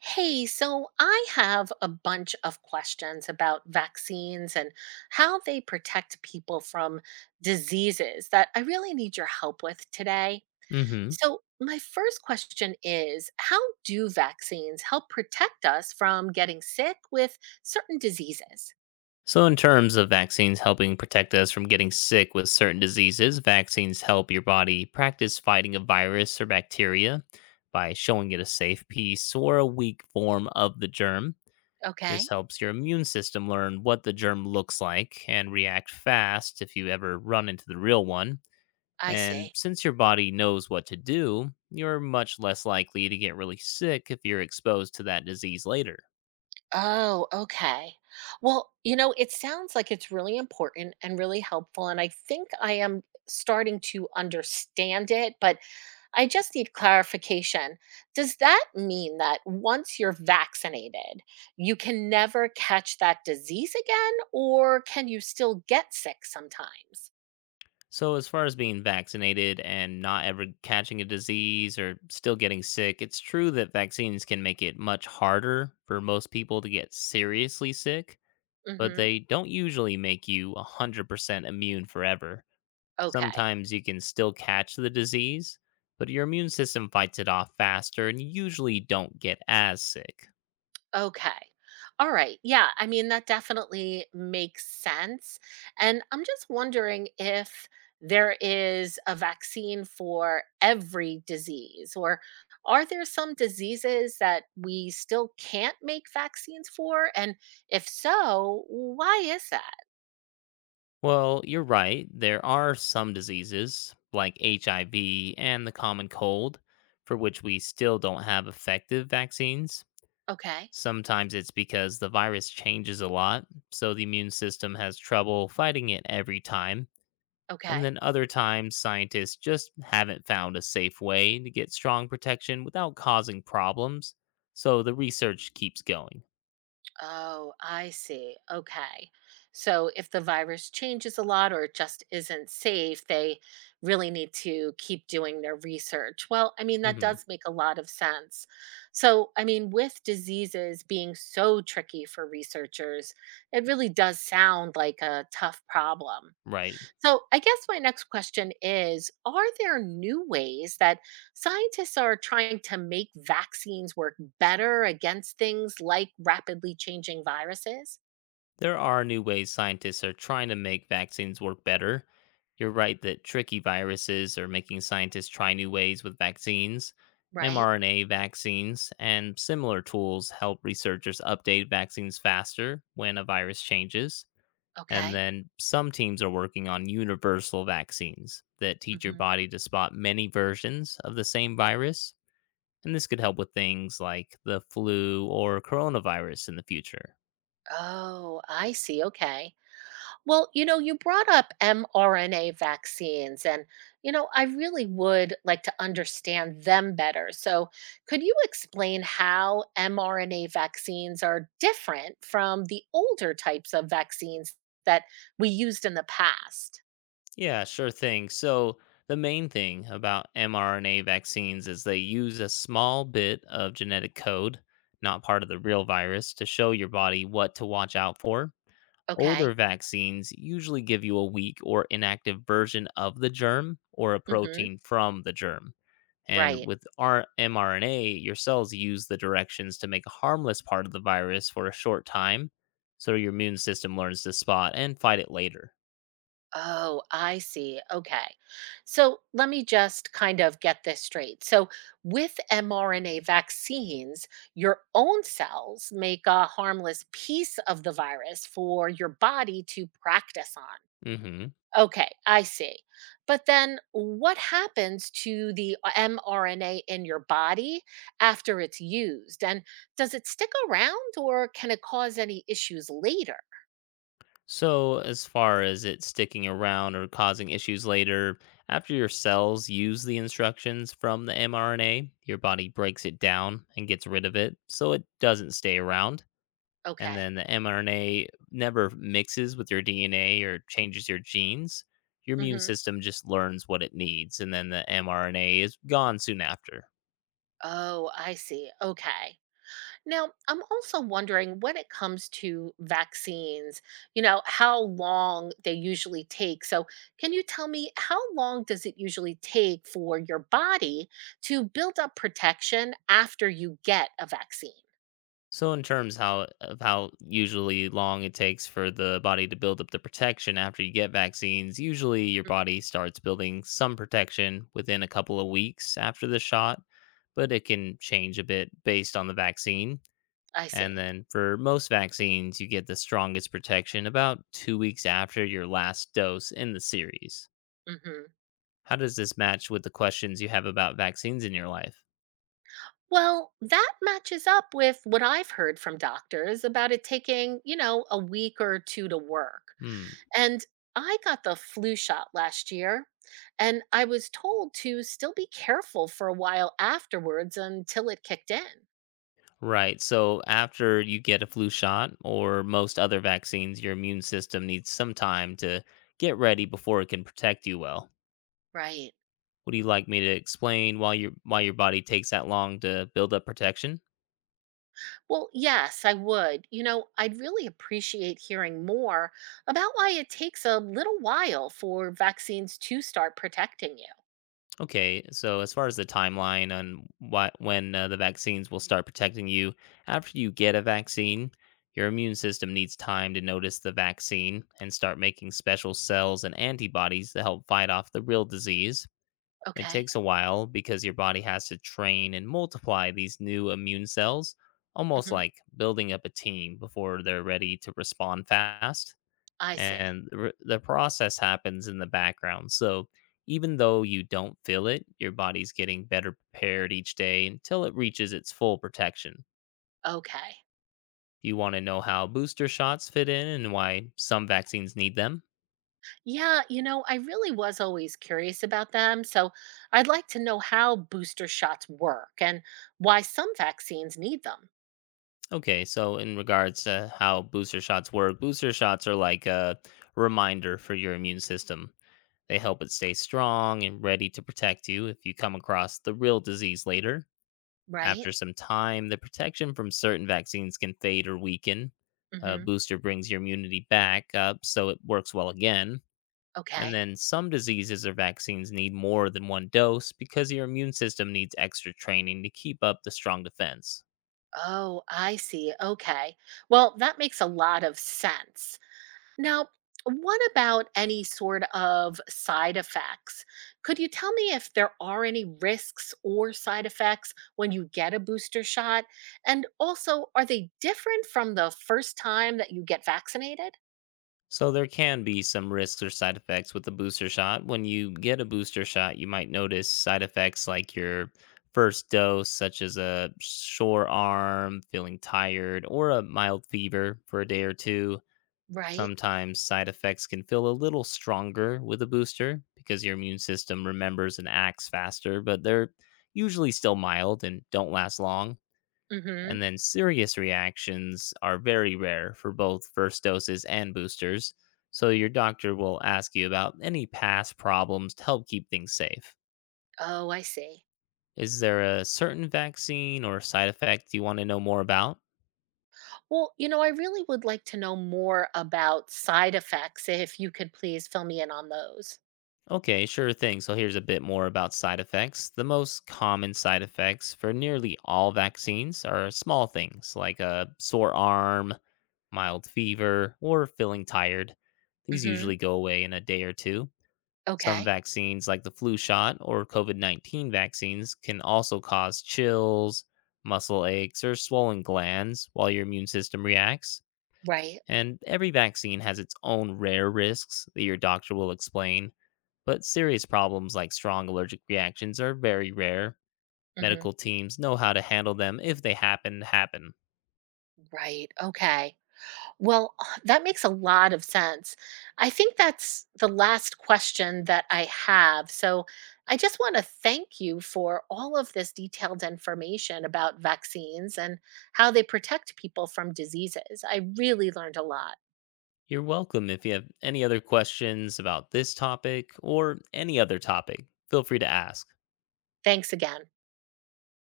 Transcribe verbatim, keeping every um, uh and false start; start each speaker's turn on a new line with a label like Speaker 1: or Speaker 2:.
Speaker 1: Hey, so I have a bunch of questions about vaccines and how they protect people from diseases that I really need your help with today.
Speaker 2: hmm
Speaker 1: So, my first question is, how do vaccines help protect us from getting sick with certain diseases?
Speaker 2: So, in terms of vaccines helping protect us from getting sick with certain diseases, vaccines help your body practice fighting a virus or bacteria by showing it a safe piece or a weak form of the germ. This
Speaker 1: Okay,
Speaker 2: helps your immune system learn what the germ looks like and react fast if you ever run into the real one.
Speaker 1: I
Speaker 2: And
Speaker 1: see.
Speaker 2: since your body knows what to do, you're much less likely to get really sick if you're exposed to that disease later.
Speaker 1: Oh, okay. Well, you know, it sounds like it's really important and really helpful. And I think I am starting to understand it, but I just need clarification. Does that mean that once you're vaccinated, you can never catch that disease again, or can you still get sick sometimes?
Speaker 2: So, as far as being vaccinated and not ever catching a disease or still getting sick, it's true that vaccines can make it much harder for most people to get seriously sick, but
Speaker 1: Hmm.
Speaker 2: they don't usually make you one hundred percent immune forever.
Speaker 1: Okay.
Speaker 2: Sometimes you can still catch the disease, but your immune system fights it off faster and you usually don't get as sick.
Speaker 1: Okay. All right. Yeah. I mean, that definitely makes sense. And I'm just wondering if there is a vaccine for every disease, or are there some diseases that we still can't make vaccines for? And if so, why is that?
Speaker 2: Well, you're right. There are some diseases, like H I V and the common cold, for which we still don't have effective vaccines.
Speaker 1: Okay.
Speaker 2: Sometimes it's because the virus changes a lot, so the immune system has trouble fighting it every time. And
Speaker 1: Okay.
Speaker 2: then other times, scientists just haven't found a safe way to get strong protection without causing problems, so the research keeps going.
Speaker 1: Oh, I see. Okay. So if the virus changes a lot or just isn't safe, they really need to keep doing their research. Well, I mean, that
Speaker 2: Hmm.
Speaker 1: does make a lot of sense. So, I mean, with diseases being so tricky for researchers, it really does sound like a tough problem.
Speaker 2: Right.
Speaker 1: So, I guess my next question is, are there new ways that scientists are trying to make vaccines work better against things like rapidly changing viruses?
Speaker 2: There are new ways scientists are trying to make vaccines work better. You're right that tricky viruses are making scientists try new ways with vaccines.
Speaker 1: Right.
Speaker 2: mRNA vaccines and similar tools help researchers update vaccines faster when a virus changes. And
Speaker 1: Okay.
Speaker 2: then some teams are working on universal vaccines that teach your
Speaker 1: Hmm.
Speaker 2: body to spot many versions of the same virus. And this could help with things like the flu or coronavirus in the future.
Speaker 1: Oh, I see. Okay. Well, you know, you brought up mRNA vaccines, and, you know, I really would like to understand them better. So, could you explain how mRNA vaccines are different from the older types of vaccines that we used in the past?
Speaker 2: Yeah, sure thing. So, the main thing about mRNA vaccines is they use a small bit of genetic code, not part of the real virus, to show your body what to watch out for. Older
Speaker 1: Okay.
Speaker 2: vaccines usually give you a weak or inactive version of the germ or a
Speaker 1: Hmm.
Speaker 2: protein from the germ. And
Speaker 1: Right.
Speaker 2: with our mRNA, your cells use the directions to make a harmless part of the virus for a short time so your immune system learns to spot and fight it later.
Speaker 1: Oh, I see. Okay. So let me just kind of get this straight. So, with mRNA vaccines, your own cells make a harmless piece of the virus for your body to practice on.
Speaker 2: Hmm.
Speaker 1: Okay, I see. But then what happens to the uh, mRNA in your body after it's used? And does it stick around or can it cause any issues later?
Speaker 2: So, as far as it sticking around or causing issues later, after your cells use the instructions from the mRNA, your body breaks it down and gets rid of it so it doesn't stay around. And
Speaker 1: Okay.
Speaker 2: then the mRNA never mixes with your D N A or changes your genes. Your immune
Speaker 1: Mhm.
Speaker 2: system just learns what it needs, and then the mRNA is gone soon after.
Speaker 1: Oh, I see. Okay. Now, I'm also wondering when it comes to vaccines, you know, how long they usually take. So, can you tell me, how long does it usually take for your body to build up protection after you get a vaccine?
Speaker 2: So, in terms how of how usually long it takes for the body to build up the protection after you get vaccines, usually your
Speaker 1: Mhm.
Speaker 2: body starts building some protection within a couple of weeks after the shot, but it can change a bit based on the vaccine.
Speaker 1: I
Speaker 2: And
Speaker 1: see.
Speaker 2: then for most vaccines, you get the strongest protection about two weeks after your last dose in the series.
Speaker 1: Hmm.
Speaker 2: How does this match with the questions you have about vaccines in your life?
Speaker 1: Well, that matches up with what I've heard from doctors about it taking, you know, a week or two to work.
Speaker 2: Hmm.
Speaker 1: And I got the flu shot last year, and I was told to still be careful for a while afterwards until it kicked in.
Speaker 2: Right. So, after you get a flu shot or most other vaccines, your immune system needs some time to get ready before it can protect you well.
Speaker 1: Right.
Speaker 2: Would you like me to explain why your why your body takes that long to build up protection?
Speaker 1: Well, yes, I would. You know, I'd really appreciate hearing more about why it takes a little while for vaccines to start protecting you.
Speaker 2: Okay, so as far as the timeline on why, when uh, the vaccines will start protecting you, after you get a vaccine, your immune system needs time to notice the vaccine and start making special cells and antibodies to help fight off the real disease. It
Speaker 1: Okay.
Speaker 2: takes a while because your body has to train and multiply these new immune cells, almost
Speaker 1: Hmm.
Speaker 2: like building up a team before they're ready to respond fast.
Speaker 1: I see.
Speaker 2: And the re- the process happens in the background. So, even though you don't feel it, your body's getting better prepared each day until it reaches its full protection.
Speaker 1: Okay.
Speaker 2: Do you want to know how booster shots fit in and why some vaccines need them?
Speaker 1: Yeah, you know, I really was always curious about them, so I'd like to know how booster shots work and why some vaccines need them,
Speaker 2: Okay, so in regards to how booster shots work, booster shots are like a reminder for your immune system. They help it stay strong and ready to protect you if you come across the real disease later.
Speaker 1: right?
Speaker 2: After some time, the protection from certain vaccines can fade or weaken. A
Speaker 1: Mhm.
Speaker 2: booster brings your immunity back up so it works well again. And
Speaker 1: Okay.
Speaker 2: then some diseases or vaccines need more than one dose because your immune system needs extra training to keep up the strong defense.
Speaker 1: Oh, I see. Okay. Well, that makes a lot of sense. Now, what about any sort of side effects? Could you tell me if there are any risks or side effects when you get a booster shot? And also, are they different from the first time that you get vaccinated?
Speaker 2: So, there can be some risks or side effects with the booster shot. When you get a booster shot, you might notice side effects like your first dose, such as a sore arm, feeling tired, or a mild fever for a day or two.
Speaker 1: Right?
Speaker 2: Sometimes side effects can feel a little stronger with a booster because your immune system remembers and acts faster, but they're usually still mild and don't last long.
Speaker 1: Mhm.
Speaker 2: And then serious reactions are very rare for both first doses and boosters, so your doctor will ask you about any past problems to help keep things safe.
Speaker 1: Oh, I see.
Speaker 2: Is there a certain vaccine or side effect you want to know more about?
Speaker 1: Well, you know, I really would like to know more about side effects, if you could please fill me in on those.
Speaker 2: Okay, sure thing. So, here's a bit more about side effects. The most common side effects for nearly all vaccines are small things like a sore arm, mild fever, or feeling tired. These
Speaker 1: Mhm.
Speaker 2: usually go away in a day or two. Some
Speaker 1: Okay.
Speaker 2: vaccines, like the flu shot or COVID nineteen vaccines, can also cause chills, muscle aches, or swollen glands while your immune system reacts.
Speaker 1: Right.
Speaker 2: And every vaccine has its own rare risks that your doctor will explain, but serious problems like strong allergic reactions are very rare.
Speaker 1: Mhm.
Speaker 2: Medical teams know how to handle them if they happen to happen.
Speaker 1: Right. Okay. Well, that makes a lot of sense. I think that's the last question that I have. So, I just want to thank you for all of this detailed information about vaccines and how they protect people from diseases. I really learned a lot.
Speaker 2: You're welcome. If you have any other questions about this topic or any other topic, feel free to ask.
Speaker 1: Thanks again.